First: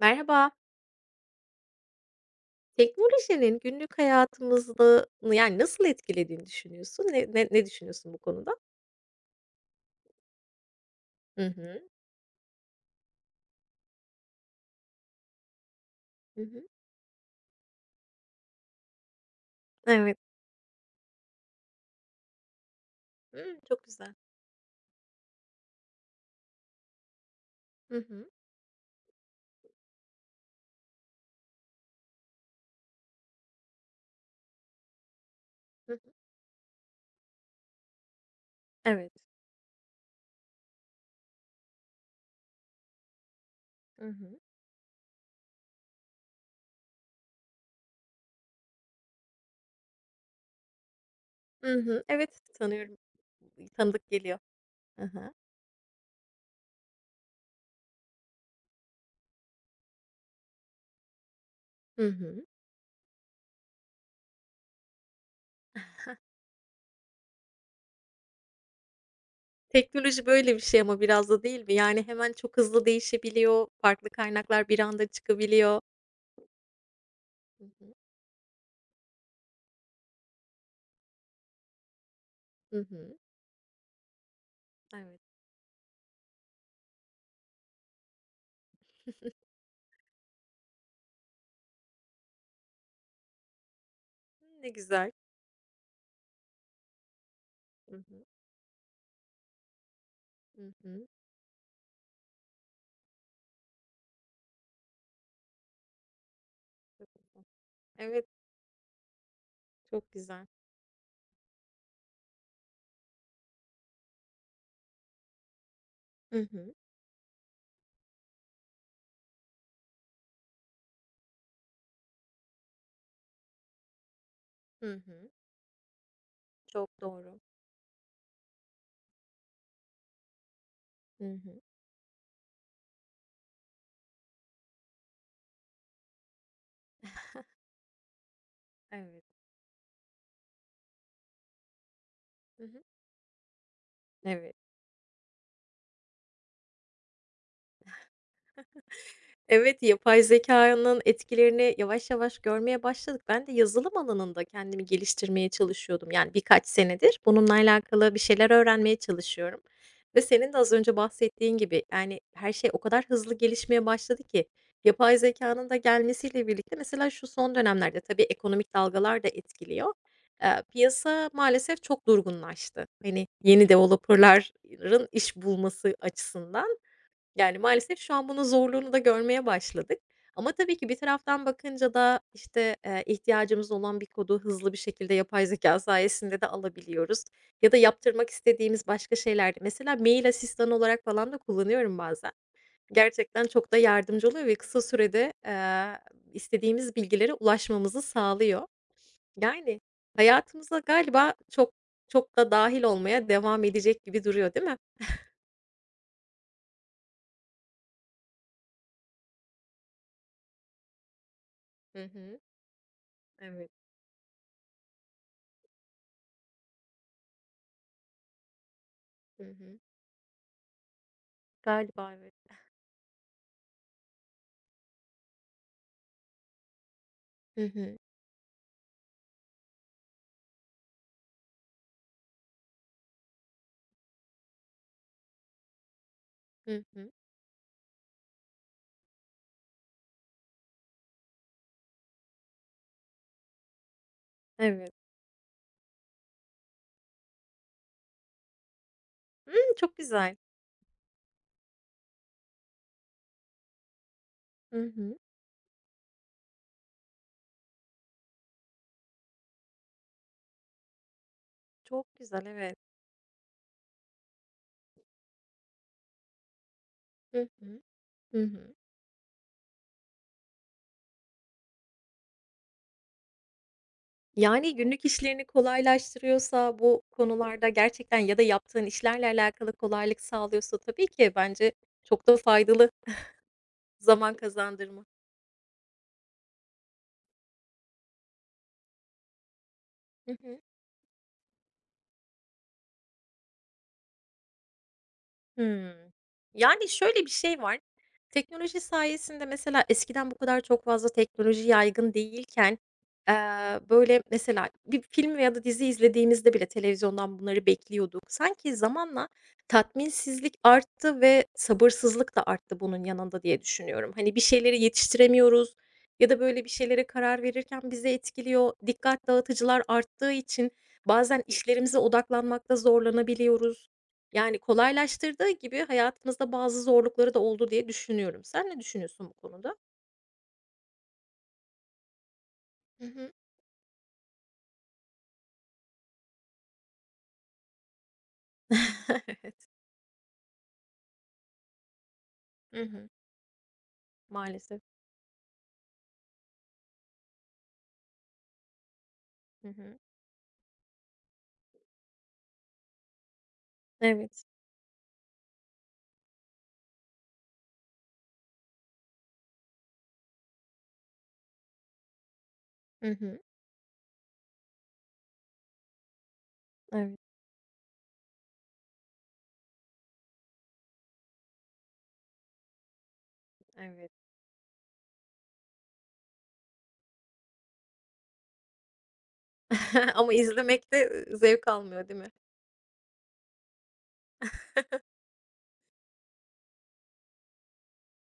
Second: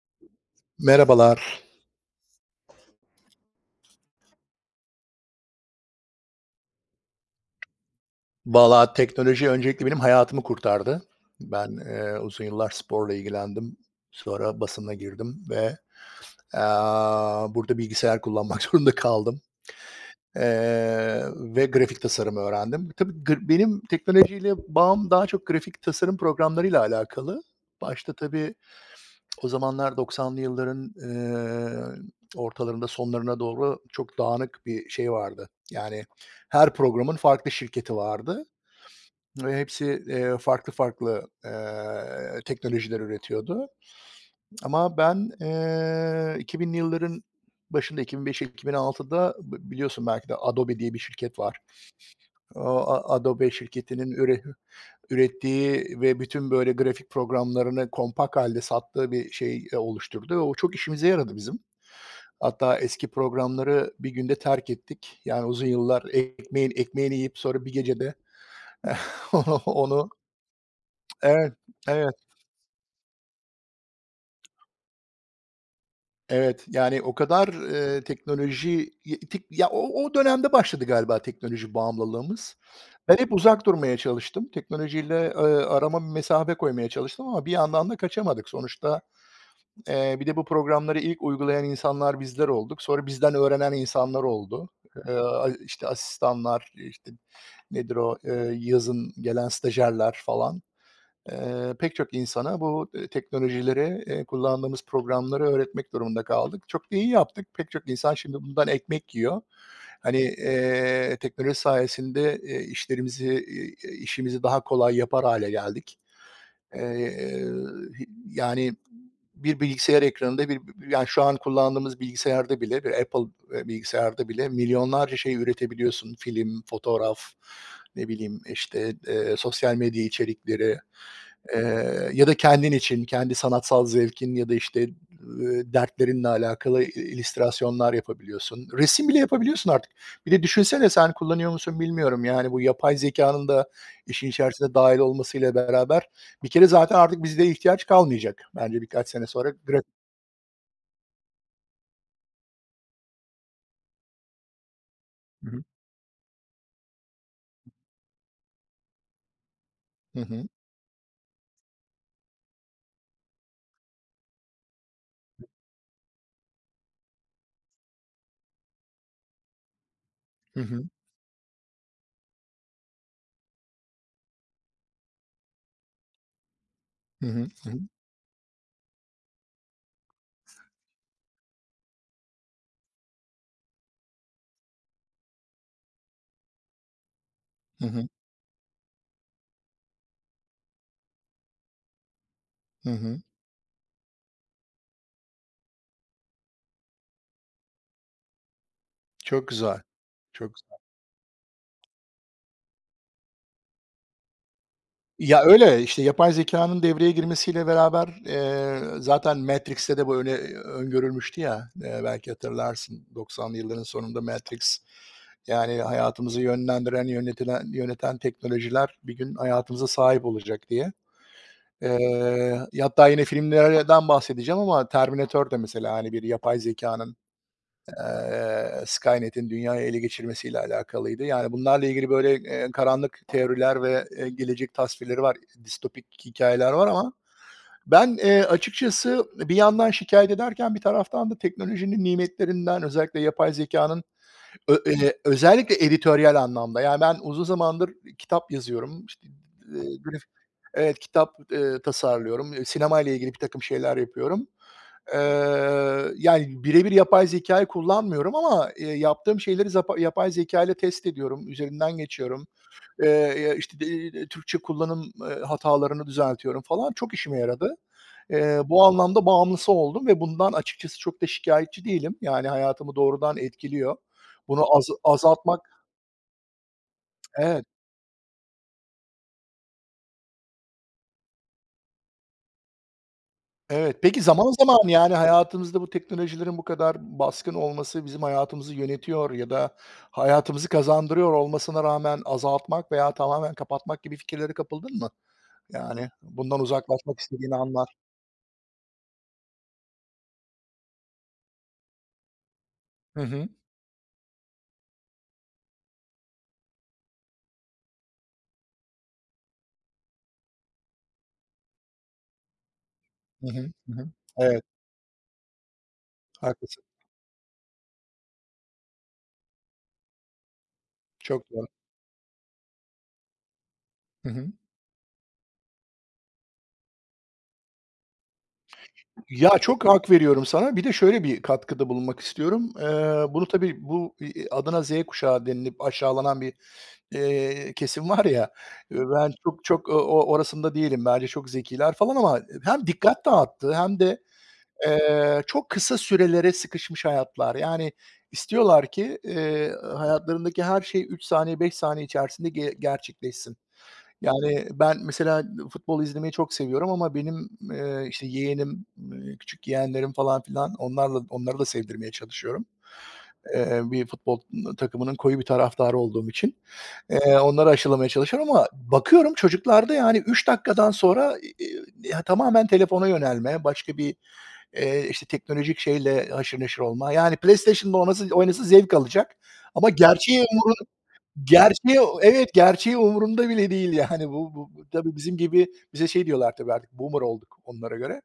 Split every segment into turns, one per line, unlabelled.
Merhaba.
Merhabalar.
Teknolojinin günlük hayatımızı yani nasıl etkilediğini düşünüyorsun? Ne düşünüyorsun bu konuda?
Valla teknoloji öncelikle benim hayatımı kurtardı.
Hı
Ben,
hı.
uzun yıllar sporla ilgilendim. Sonra basına girdim ve,
Hı hı.
burada bilgisayar kullanmak zorunda kaldım,
Evet.
ve grafik tasarımı öğrendim. Tabii
Hımm,
benim
çok güzel.
teknolojiyle bağım daha çok grafik tasarım programlarıyla alakalı.
Hı
Başta
hı.
tabii o zamanlar 90'lı yılların, ortalarında sonlarına doğru çok dağınık bir şey vardı.
Hı hı.
Yani her programın farklı şirketi vardı.
Evet.
Ve hepsi, farklı farklı, teknolojiler üretiyordu
Hı hı.
ama ben, 2000'li yılların başında 2005-2006'da biliyorsun belki de Adobe diye bir şirket var.
Hı hı. Evet,
O
tanıyorum.
Adobe
Tanıdık
şirketinin
geliyor. Hı hı.
ürettiği ve bütün böyle grafik programlarını kompak halde sattığı bir şey, oluşturdu ve o çok işimize yaradı bizim.
Hı hı.
Hatta eski programları bir günde terk ettik. Yani uzun yıllar ekmeğin ekmeğini yiyip sonra bir gecede onu onu
Teknoloji böyle bir şey ama biraz da
Evet,
değil mi? Yani
evet.
hemen çok hızlı değişebiliyor, farklı kaynaklar bir anda çıkabiliyor.
Evet, yani o kadar,
Hı hı.
teknoloji y tik ya, o dönemde başladı galiba teknoloji bağımlılığımız.
Hı hı.
Ben hep uzak durmaya çalıştım.
Evet.
Teknolojiyle, arama bir mesafe koymaya çalıştım ama bir yandan da kaçamadık. Sonuçta, bir de bu programları ilk uygulayan insanlar bizler olduk. Sonra bizden öğrenen insanlar oldu.
Ne güzel.
A işte asistanlar, işte, nedir
Hı
o,
hı.
yazın gelen stajyerler falan.
Hı hı.
Pek çok insana bu, teknolojileri, kullandığımız programları öğretmek durumunda kaldık. Çok da iyi
Çok güzel.
yaptık. Pek çok insan
Evet,
şimdi bundan ekmek yiyor.
çok
Hani,
güzel.
teknoloji sayesinde, işlerimizi, işimizi daha kolay yapar hale geldik.
Hı hı.
Eee, yani bir bilgisayar ekranında yani şu an kullandığımız bilgisayarda bile bir Apple, bilgisayarda bile
Hı
milyonlarca
hı.
şey üretebiliyorsun. Film,
Çok
fotoğraf,
doğru.
ne bileyim, işte, sosyal medya içerikleri,
Hı hı.
ya da kendin için, kendi sanatsal zevkin ya da, işte, dertlerinle alakalı illüstrasyonlar yapabiliyorsun. Resim bile
Evet.
yapabiliyorsun artık. Bir de düşünsene sen kullanıyor musun bilmiyorum, yani bu
Hı hı.
yapay zekanın da işin
Evet.
içerisine dâhil olmasıyla beraber bir kere zaten artık bizde ihtiyaç kalmayacak bence birkaç sene sonra
Evet, yapay zekanın etkilerini yavaş yavaş görmeye başladık. Ben de yazılım alanında kendimi geliştirmeye
Hı hı.
çalışıyordum. Yani birkaç senedir bununla alakalı bir şeyler öğrenmeye çalışıyorum
Hı
ve
hı.
senin de az önce bahsettiğin gibi, yani, her şey o kadar hızlı gelişmeye başladı ki yapay zekanın da gelmesiyle birlikte mesela şu son dönemlerde tabii ekonomik dalgalar da etkiliyor.
Hı hı.
Piyasa maalesef çok durgunlaştı. Hani, yeni developer'ların iş bulması açısından.
Hı hı.
Yani,
Hı hı.
maalesef şu an bunun zorluğunu da görmeye başladık ama tabii ki bir taraftan bakınca da, işte, ihtiyacımız olan bir kodu hızlı bir şekilde yapay zeka sayesinde de alabiliyoruz ya da
Hı hı.
yaptırmak istediğimiz başka şeyler mesela mail asistanı olarak falan da kullanıyorum bazen. Gerçekten çok da yardımcı oluyor ve kısa sürede, istediğimiz bilgilere ulaşmamızı sağlıyor.
Çok
Yani,
güzel. Çok
hayatımıza
güzel.
galiba çok çok da dahil olmaya devam edecek gibi duruyor, değil mi?
Ya, öyle, işte, yapay zeka'nın devreye girmesiyle beraber, zaten Matrix'te de bu öngörülmüştü ya,
Hı
belki
hı.
hatırlarsın 90'lı
Evet.
yılların sonunda Matrix, yani hayatımızı yönlendiren, yönetilen yöneten teknolojiler bir gün
Hı hı.
hayatımıza sahip olacak diye.
Galiba evet.
Ya, hatta yine filmlerden bahsedeceğim ama Terminator da mesela, hani, bir yapay zekânın,
Hı hı.
Skynet'in dünyayı ele geçirmesiyle alakalıydı. Yani, bunlarla ilgili böyle, karanlık teoriler ve, gelecek tasvirleri var, distopik hikâyeler
Hı
var
hı.
ama ben, açıkçası bir yandan şikâyet ederken bir taraftan da teknolojinin nimetlerinden, özellikle yapay zekânın Ö
Evet.
özellikle editoryal anlamda. Yani, ben uzun zamandır kitap yazıyorum. İşte,
Hımm, çok
graf
güzel.
Evet, kitap, tasarlıyorum. Sinemayla ilgili birtakım şeyler yapıyorum.
Hı hı.
Eee, yani, birebir yapay zekâyı kullanmıyorum ama, yaptığım şeyleri yapay zekâyla test ediyorum, üzerinden
Çok güzel,
geçiyorum.
evet.
Ya, işte, Türkçe kullanım, hatalarını düzeltiyorum falan. Çok işime
Hı
yaradı.
hı. Hı hı.
Bu anlamda bağımlısı oldum ve bundan açıkçası çok da şikayetçi değilim. Yani hayatımı doğrudan etkiliyor. Bunu
Yani,
az
günlük işlerini
azaltmak
kolaylaştırıyorsa bu
Evet,
konularda gerçekten ya da yaptığın işlerle alakalı kolaylık sağlıyorsa tabii ki bence çok da faydalı
evet. Peki
zaman
zaman zaman,
kazandırma.
yani, hayatımızda bu teknolojilerin bu kadar baskın olması bizim hayatımızı yönetiyor ya da
Hı hı.
hayatımızı kazandırıyor olmasına rağmen azaltmak veya tamamen kapatmak gibi fikirlere kapıldın mı? Yani
Hımm.
bundan
Yani, şöyle
uzaklaşmak
bir
istediğin
şey var,
anlar.
teknoloji sayesinde mesela eskiden bu kadar çok fazla teknoloji yaygın değilken,
Hı
eee,
hı.
böyle, mesela bir film veya da dizi izlediğimizde bile televizyondan bunları bekliyorduk. Sanki zamanla tatminsizlik arttı ve sabırsızlık da arttı bunun yanında
Hı
diye
hı. Hı hı.
düşünüyorum. Hani, bir
Evet,
şeyleri yetiştiremiyoruz ya da, böyle, bir
haklısın.
şeylere karar verirken bizi etkiliyor. Dikkat dağıtıcılar arttığı için bazen
Çok doğru.
işlerimize odaklanmakta zorlanabiliyoruz.
Hı hı.
Yani, kolaylaştırdığı gibi hayatımızda bazı zorlukları da oldu diye düşünüyorum. Sen ne düşünüyorsun bu
Ya,
konuda?
çok hak veriyorum sana. Bir de şöyle bir katkıda bulunmak istiyorum.
Hı hı.
Bunu tabii bu, adına Z kuşağı denilip aşağılanan bir, kesim var ya, ben
Evet.
çok çok o orasında değilim. Bence çok zekiler falan ama
Hı
hem
hı.
dikkat dağıttı hem de,
Maalesef.
çok kısa sürelere sıkışmış hayatlar. Yani istiyorlar ki,
Hı hı.
hayatlarındaki her şey 3 saniye, 5 saniye içerisinde gerçekleşsin.
Evet.
Yani, ben mesela futbol izlemeyi çok seviyorum ama benim, işte, yeğenim, küçük yeğenlerim falan filan onları da sevdirmeye çalışıyorum.
Hı hı.
Bir futbol takımının koyu bir taraftarı olduğum için,
Evet,
onları aşılamaya çalışıyorum ama bakıyorum çocuklarda, yani, 3 dakikadan sonra, ya, tamamen telefona yönelme, başka
evet.
bir, işte, teknolojik şeyle haşır neşir olma. Yani, PlayStation'da oynasa oynasa zevk alacak ama
Ama
gerçeği
izlemekte, zevk
Gerçeği
almıyor, değil mi?
evet, gerçeği umurumda bile değil yani. Bu tabii bizim gibi bize şey diyorlar tabii artık boomer olduk onlara göre.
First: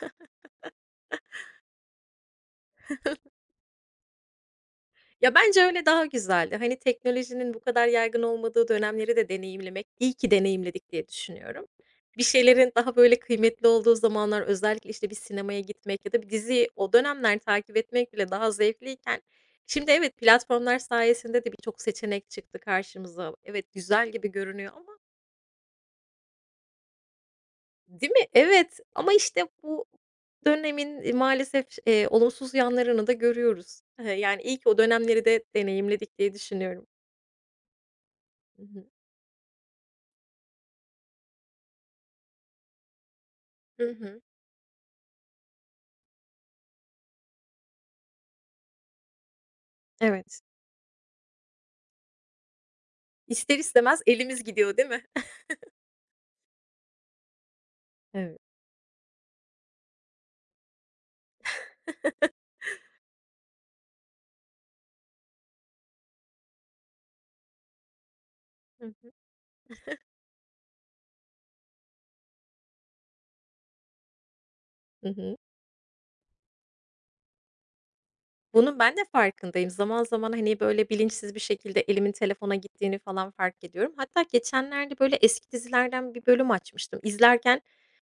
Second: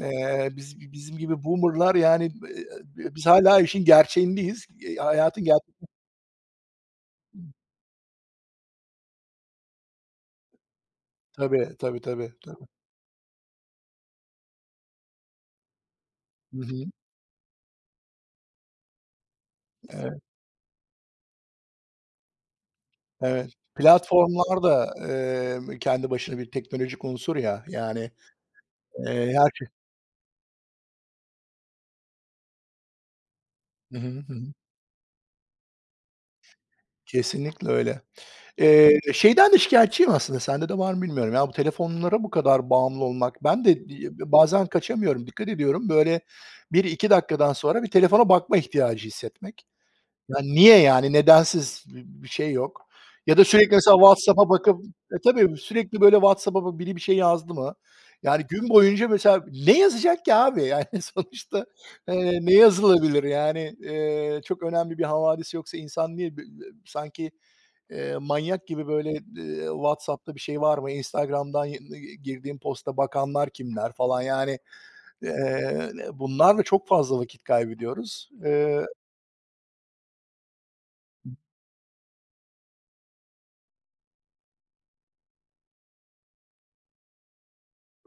Bizim gibi boomer'lar yani, biz hâlâ işin gerçeğindeyiz.
Ya,
Hayatın ger
bence öyle daha güzeldi. Hani, teknolojinin bu kadar yaygın olmadığı dönemleri de deneyimlemek iyi ki deneyimledik diye düşünüyorum.
Tabii, tabii,
Bir
tabii, tabii.
şeylerin daha, böyle, kıymetli olduğu zamanlar, özellikle, işte, bir sinemaya gitmek ya da bir
Hı
diziyi
hı.
o dönemler takip etmek bile daha zevkliyken şimdi evet,
Evet,
platformlar sayesinde de birçok seçenek çıktı karşımıza.
evet.
Evet, güzel gibi
Platformlar
görünüyor
da,
ama
kendi başına bir teknolojik unsur ya. Yani,
değil mi? Evet ama, işte,
her şey.
bu dönemin, maalesef olumsuz yanlarını da görüyoruz.
Hı hı, hı
Yani,
hı.
iyi ki o dönemleri de deneyimledik diye düşünüyorum.
Kesinlikle öyle. Şeyden de şikâyetçiyim aslında, sende de var mı bilmiyorum. Ya, bu telefonlara bu kadar bağımlı olmak. Ben de
Hı hı.
bazen kaçamıyorum, dikkat ediyorum. Böyle bir iki dakikadan sonra bir telefona bakma ihtiyacı hissetmek. Ya,
Evet.
niye yani? Nedensiz bir şey yok. Ya da
İster
sürekli mesela
istemez elimiz
WhatsApp'a
gidiyor,
bakıp
değil mi?
Tabii sürekli böyle WhatsApp'a bak biri bir şey yazdı mı?
Evet.
Yani gün boyunca mesela ne yazacak ki abi? Yani sonuçta, ne yazılabilir? Yani, çok önemli bir havadis yoksa insan niye sanki manyak
Hı
gibi böyle,
hı.
WhatsApp'ta bir şey var mı, Instagram'dan girdiğim posta bakanlar kimler falan yani,
Hı hı.
bunlarla çok fazla vakit kaybediyoruz.
Bunun ben de farkındayım. Zaman zaman, hani, böyle, bilinçsiz bir şekilde elimin telefona gittiğini falan fark ediyorum. Hatta geçenlerde, böyle, eski dizilerden bir bölüm açmıştım. İzlerken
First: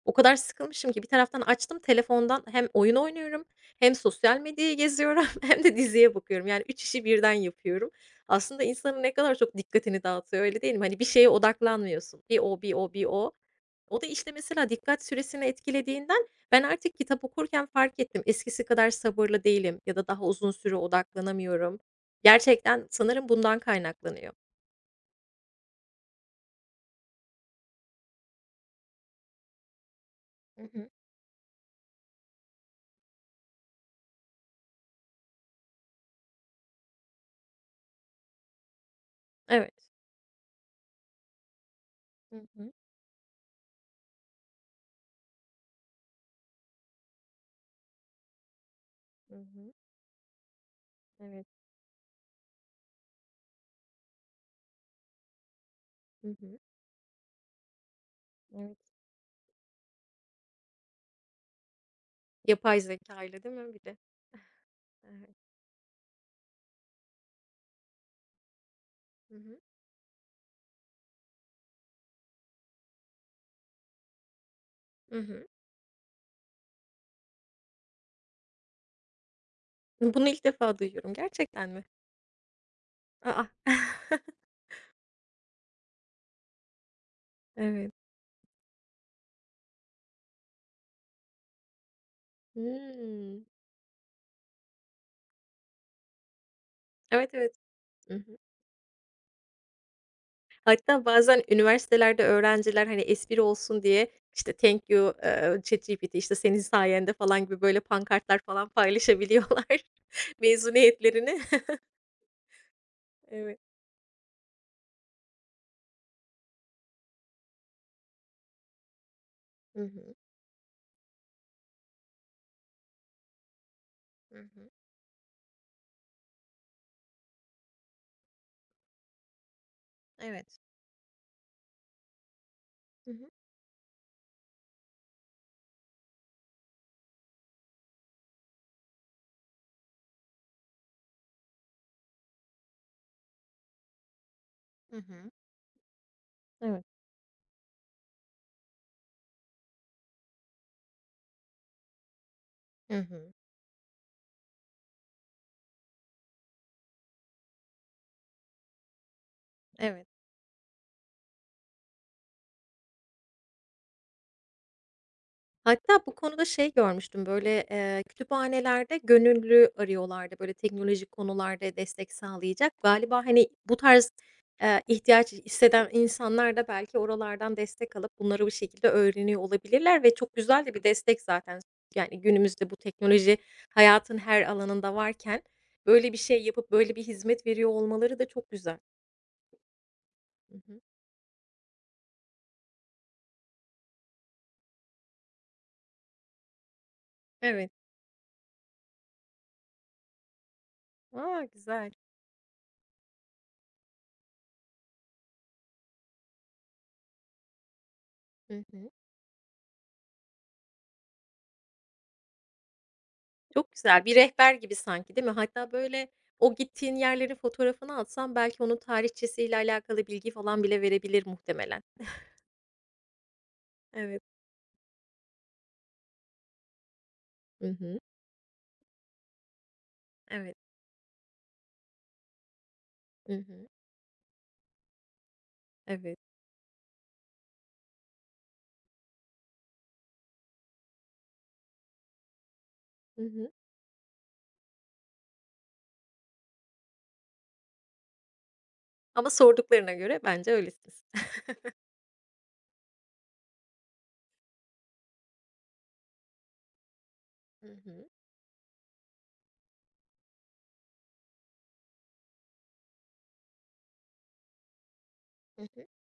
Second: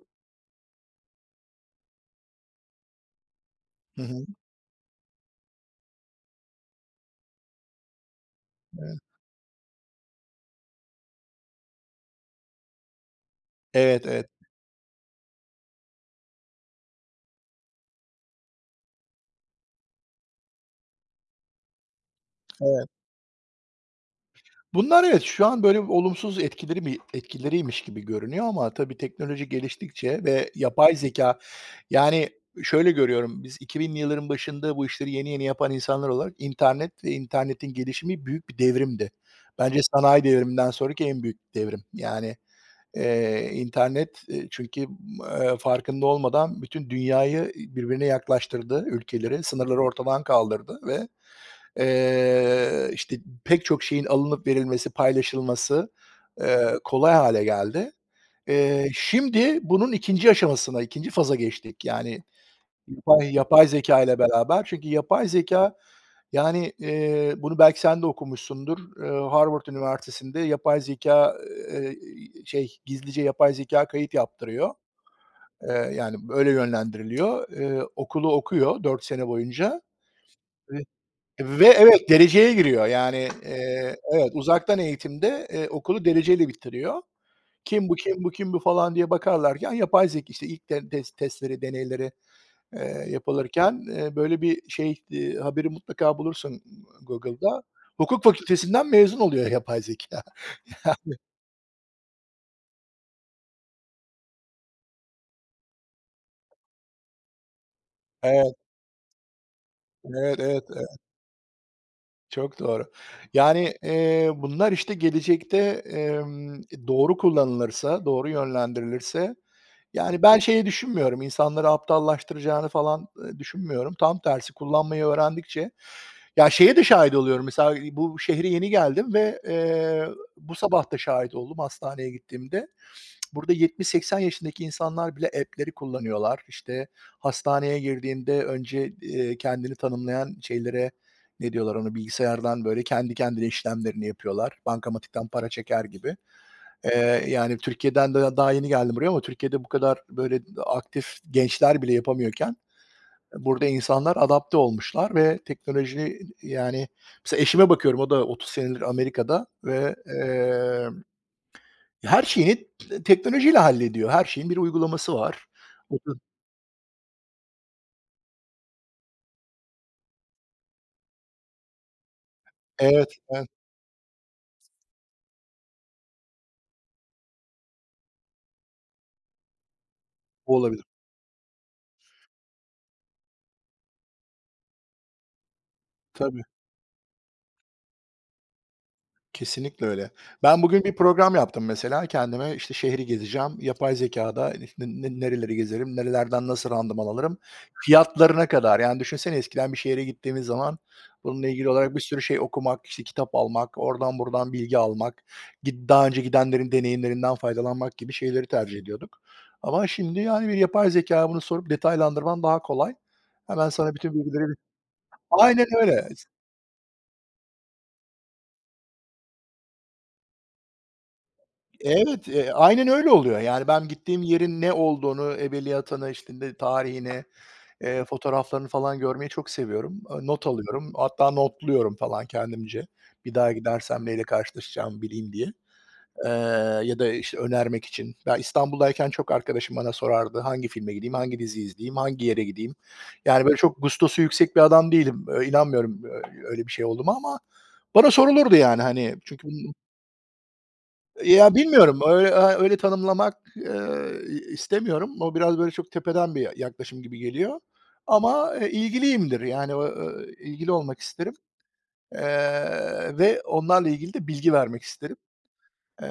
o kadar sıkılmışım ki bir taraftan açtım telefondan hem oyun oynuyorum hem
Hı hı.
sosyal medyayı geziyorum hem de diziye bakıyorum. Yani 3 işi birden yapıyorum. Aslında
Evet.
insanın ne kadar çok dikkatini dağıtıyor, öyle değil mi? Hani, bir şeye odaklanmıyorsun. Bir o, bir o, bir o. O da,
Evet, evet.
işte, mesela dikkat süresini etkilediğinden ben artık kitap okurken fark ettim. Eskisi kadar sabırlı değilim ya da daha uzun süre odaklanamıyorum. Gerçekten
Evet.
sanırım bundan kaynaklanıyor.
Bunlar evet, şu an böyle olumsuz etkileriymiş gibi görünüyor ama tabii teknoloji geliştikçe ve
Hı hı.
yapay zeka yani şöyle görüyorum, biz 2000'li yılların başında bu işleri yeni yeni yapan insanlar olarak internet ve internetin gelişimi büyük bir devrimdi.
Evet.
Bence sanayi devriminden sonraki en büyük devrim.
Hı
Yani,
hı.
internet, çünkü, farkında olmadan bütün dünyayı birbirine yaklaştırdı,
Hı
ülkeleri,
hı.
sınırları ortadan kaldırdı ve
Evet.
İşte, pek çok şeyin alınıp verilmesi, paylaşılması,
Hı hı.
kolay hale geldi.
Evet.
Şimdi bunun ikinci aşamasına, ikinci faza geçtik. Yani
Yapay
yapay
zekâyla değil
yapay
mi bir de?
zeka ile beraber. Çünkü yapay
Evet.
zeka, yani, bunu belki sen de okumuşsundur.
Hı hı.
Harvard Üniversitesi'nde yapay zeka, eee, gizlice yapay zeka kayıt yaptırıyor.
Hı hı.
Yani, öyle yönlendiriliyor. Okulu okuyor 4 sene boyunca.
Bunu ilk defa duyuyorum.
Ve
Gerçekten mi?
evet, dereceye giriyor. Yani,
A,
evet, uzaktan eğitimde, okulu dereceyle bitiriyor. Kim
Evet.
bu, kim bu, kim bu falan diye bakarlarken yapay zeka işte ilk de tes testleri, deneyleri,
Hımm.
yapılırken, böyle bir şey, haberi mutlaka bulursun
Evet, evet.
Google'da. Hukuk
Hı.
fakültesinden mezun oluyor yapay zekâ.
Hatta bazen üniversitelerde öğrenciler, hani, espri olsun diye, işte, "Thank you, ChatGPT", işte, "Senin sayende" falan gibi böyle pankartlar
Evet,
falan paylaşabiliyorlar
evet, evet, evet.
mezuniyetlerini.
Çok doğru.
Evet.
Yani, bunlar, işte, gelecekte, emm, doğru kullanılırsa, doğru yönlendirilirse.
Hı hı.
Yani, ben şeyi düşünmüyorum, insanları aptallaştıracağını falan, düşünmüyorum. Tam
Hı
tersi
hı.
kullanmayı öğrendikçe. Ya, şeye de şahit oluyorum mesela, bu şehre yeni geldim ve, bu
Evet.
sabah da şahit oldum hastaneye gittiğimde.
Hı hı.
Burada 70-80 yaşındaki insanlar bile app'leri kullanıyorlar. İşte, hastaneye girdiğinde önce, kendini tanımlayan şeylere ne diyorlar onu bilgisayardan böyle kendi kendine işlemlerini yapıyorlar.
Hı
Bankamatikten
hı.
para çeker gibi.
Evet.
Yani Türkiye'den de daha yeni geldim buraya ama Türkiye'de bu kadar böyle aktif gençler bile yapamıyorken
Hı hı.
burada insanlar adapte olmuşlar ve teknoloji yani mesela eşime bakıyorum o da 30 senedir Amerika'da ve,
Evet.
her şeyini teknolojiyle hallediyor. Her şeyin bir uygulaması var.
Hatta bu
Otuz-
konuda şey görmüştüm, böyle, kütüphanelerde gönüllü arıyorlardı, böyle, teknolojik konularda destek sağlayacak.
Evet,
Galiba, hani,
evet.
bu tarz, ihtiyaç hisseden insanlar da belki oralardan destek alıp bunları bir şekilde öğreniyor olabilirler ve çok
Bu
güzel de bir
olabilir.
destek zaten. Yani, günümüzde bu teknoloji hayatın her alanında varken böyle bir şey
Tabii.
yapıp böyle bir hizmet veriyor olmaları da çok güzel.
Kesinlikle öyle.
Hı
Ben
hı.
bugün bir program yaptım mesela. Kendime işte şehri gezeceğim. Yapay zekâda işte nereleri gezerim, nerelerden nasıl randıman alırım,
Evet.
fiyatlarına kadar. Yani düşünsene eskiden bir şehre gittiğimiz zaman
A,
bununla ilgili
güzel.
olarak bir sürü şey okumak, işte kitap almak, oradan buradan bilgi almak, daha önce gidenlerin deneyimlerinden faydalanmak gibi şeyleri
Hı
tercih
hı.
ediyorduk. Ama şimdi, yani, bir yapay zekaya bunu sorup detaylandırman daha kolay. Hemen
Çok
sana
güzel.
bütün
Bir
bilgileri.
rehber gibi sanki, değil mi?
Aynen
Hatta, böyle,
öyle.
o gittiğin yerlerin fotoğrafını atsan belki onun tarihçesiyle alakalı bilgi falan bile verebilir muhtemelen.
Evet, aynen öyle oluyor. Yani ben gittiğim
Evet.
yerin ne olduğunu, ebeliyatını, işte, de tarihini,
Hı hı.
fotoğraflarını falan görmeyi çok seviyorum. Not
Evet.
alıyorum. Hatta notluyorum falan kendimce.
Hı
Bir daha
hı.
gidersem neyle karşılaşacağımı bileyim diye,
Evet.
eee, ya da, işte, önermek için. Ben İstanbul'dayken çok arkadaşım bana sorardı, hangi filme gideyim, hangi dizi izleyeyim, hangi yere gideyim?
Hı
Yani,
hı.
böyle çok gustosu yüksek bir adam değilim. İnanmıyorum, öyle bir şey olduğuma ama bana sorulurdu yani, hani,
Ama
çünkü
sorduklarına göre bence öylesin.
ya, bilmiyorum. Öyle tanımlamak, istemiyorum. O biraz, böyle, çok tepeden bir yaklaşım gibi geliyor
Hı hı.
ama, ilgiliyimdir. Yani, o, ilgili olmak isterim, ve onlarla ilgili de bilgi vermek isterim.
Hı hı.
Eee,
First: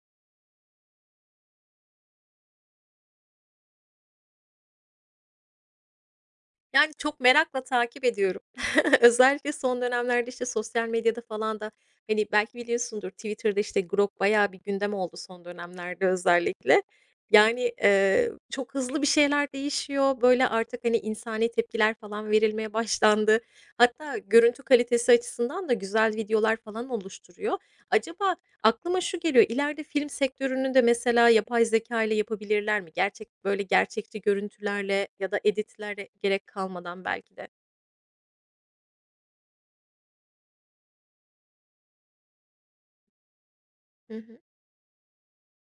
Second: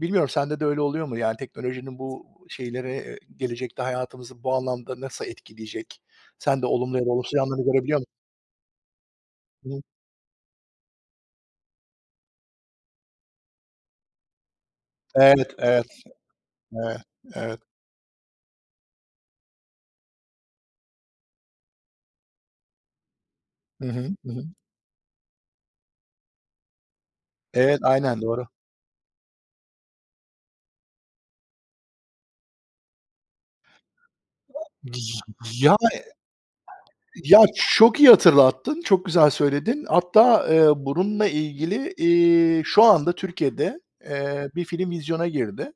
bilmiyorum sende de öyle oluyor mu? Yani, teknolojinin bu şeyleri, gelecekte hayatımızı bu anlamda nasıl etkileyecek? Sen de
Yani,
olumlu ya da
çok
olumsuz
merakla
yanlarını görebiliyor
takip
musun?
ediyorum. Özellikle
Hı
son
hı.
dönemlerde, işte, sosyal medyada falan da, hani, belki biliyorsundur, Twitter'da, işte, Grok bayağı bir gündem oldu son
Evet, evet,
dönemlerde özellikle.
evet, evet.
Yani, çok hızlı bir şeyler değişiyor. Böyle, artık, hani, insani tepkiler falan verilmeye başlandı.
Hı hı,
Hatta
hı hı.
görüntü kalitesi açısından da güzel videolar falan oluşturuyor.
Evet, aynen
Acaba
doğru.
Aklıma şu geliyor, ileride film sektörünü de mesela yapay zeka ile yapabilirler mi? Gerçek, böyle, gerçekçi görüntülerle ya da
Ya,
editlere gerek kalmadan belki
Ya,
de.
çok iyi hatırlattın, çok güzel söyledin. Hatta, bununla ilgili, şu anda Türkiye'de,
Hı hı.
bir film vizyona girdi.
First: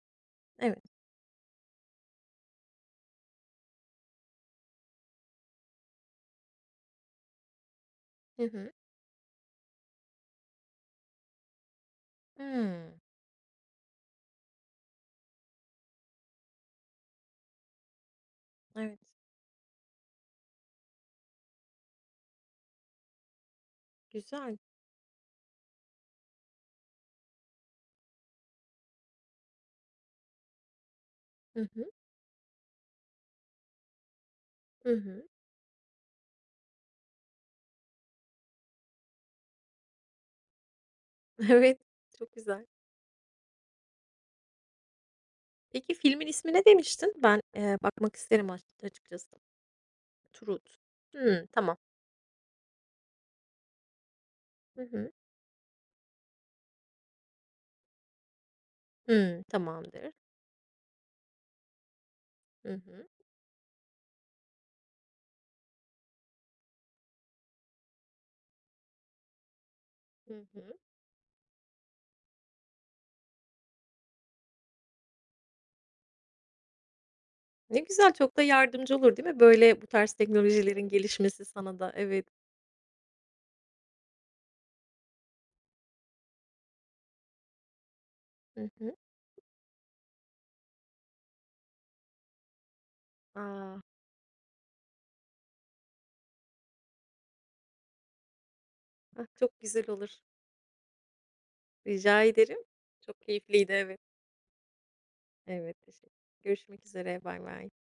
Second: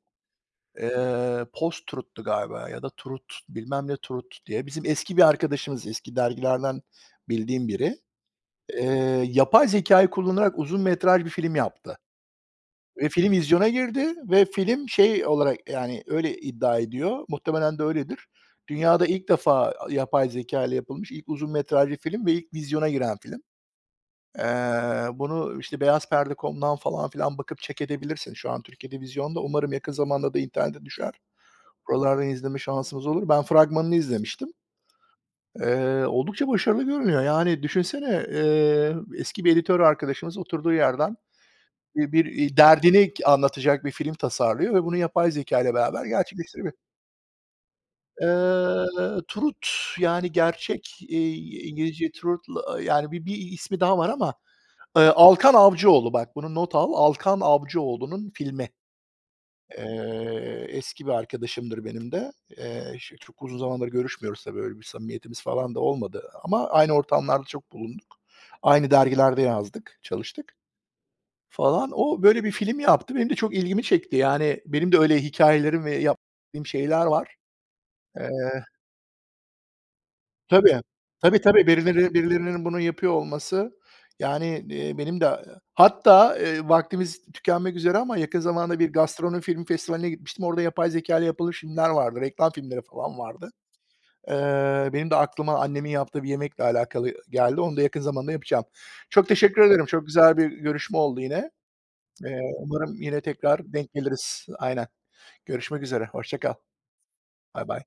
Evet.
Post Truth'tu galiba ya da Truth, bilmem ne Truth diye. Bizim eski bir arkadaşımız, eski dergilerden bildiğim biri.
Hı hı.
Yapay zekâyı kullanarak uzun metraj bir film yaptı.
Hımm.
Ve film vizyona girdi ve film şey olarak, yani, öyle iddia ediyor, muhtemelen de öyledir.
Evet,
Dünyada ilk defa yapay zekâyla yapılmış ilk uzun metrajlı film ve ilk vizyona giren film. Eee,
güzel.
bunu, işte, beyazperde.com'dan falan filan bakıp check edebilirsin. Şu an Türkiye'de vizyonda. Umarım yakın zamanda da internete düşer.
Hı hı.
Buralardan izleme şansımız olur. Ben fragmanını izlemiştim.
Hı hı.
Oldukça başarılı görünüyor. Yani düşünsene, eski bir editör arkadaşımız oturduğu yerden
Evet, çok güzel.
derdini anlatacak bir film tasarlıyor ve bunu yapay zekâyla
Peki,
beraber
filmin ismi ne
gerçekleştirebiliyor.
demiştin? Ben, bakmak isterim aç açıkçası.
Truth, yani
Truth.
gerçek,
Hımm, tamam.
İngilizce Truth'la yani bir ismi daha var ama,
Hı hı.
Alkan Avcıoğlu bak bunu not al. Alkan Avcıoğlu'nun filmi.
Hımm, tamamdır.
Eski bir arkadaşımdır benim de.
Hı hı.
Ş çok uzun zamandır görüşmüyoruz tabii, öyle bir samimiyetimiz falan da olmadı ama aynı ortamlarda çok bulunduk. Aynı dergilerde yazdık,
Hı
çalıştık.
hı.
Falan. O böyle bir film yaptı. Benim de çok ilgimi çekti. Yani benim de öyle hikayelerim ve yaptığım şeyler var.
Ne güzel,
Eee
çok da yardımcı olur değil mi, böyle, bu tarz
Tabii.
teknolojilerin
Tabii,
gelişmesi
tabii.
sana da?
Birileri
Evet.
birilerinin bunu yapıyor olması, yani, benim de hatta, vaktimiz tükenmek üzere ama yakın
Hı
zamanda bir
hı.
gastronomi film festivaline gitmiştim. Orada yapay zekâyla yapılmış filmler vardı. Reklam filmleri falan vardı.
A!
Benim de aklıma annemin yaptığı bir yemekle alakalı geldi. Onu da yakın zamanda yapacağım.
Ah,
Çok
çok
teşekkür ederim.
güzel
Çok
olur.
güzel bir görüşme oldu yine.
Rica ederim.
Umarım
Çok
yine
keyifliydi,
tekrar denk
evet.
geliriz. Aynen.
Evet,
Görüşmek üzere,
teşekkür.
hoşça kal.
Görüşmek üzere, bay
Bay.
bay.
Bay.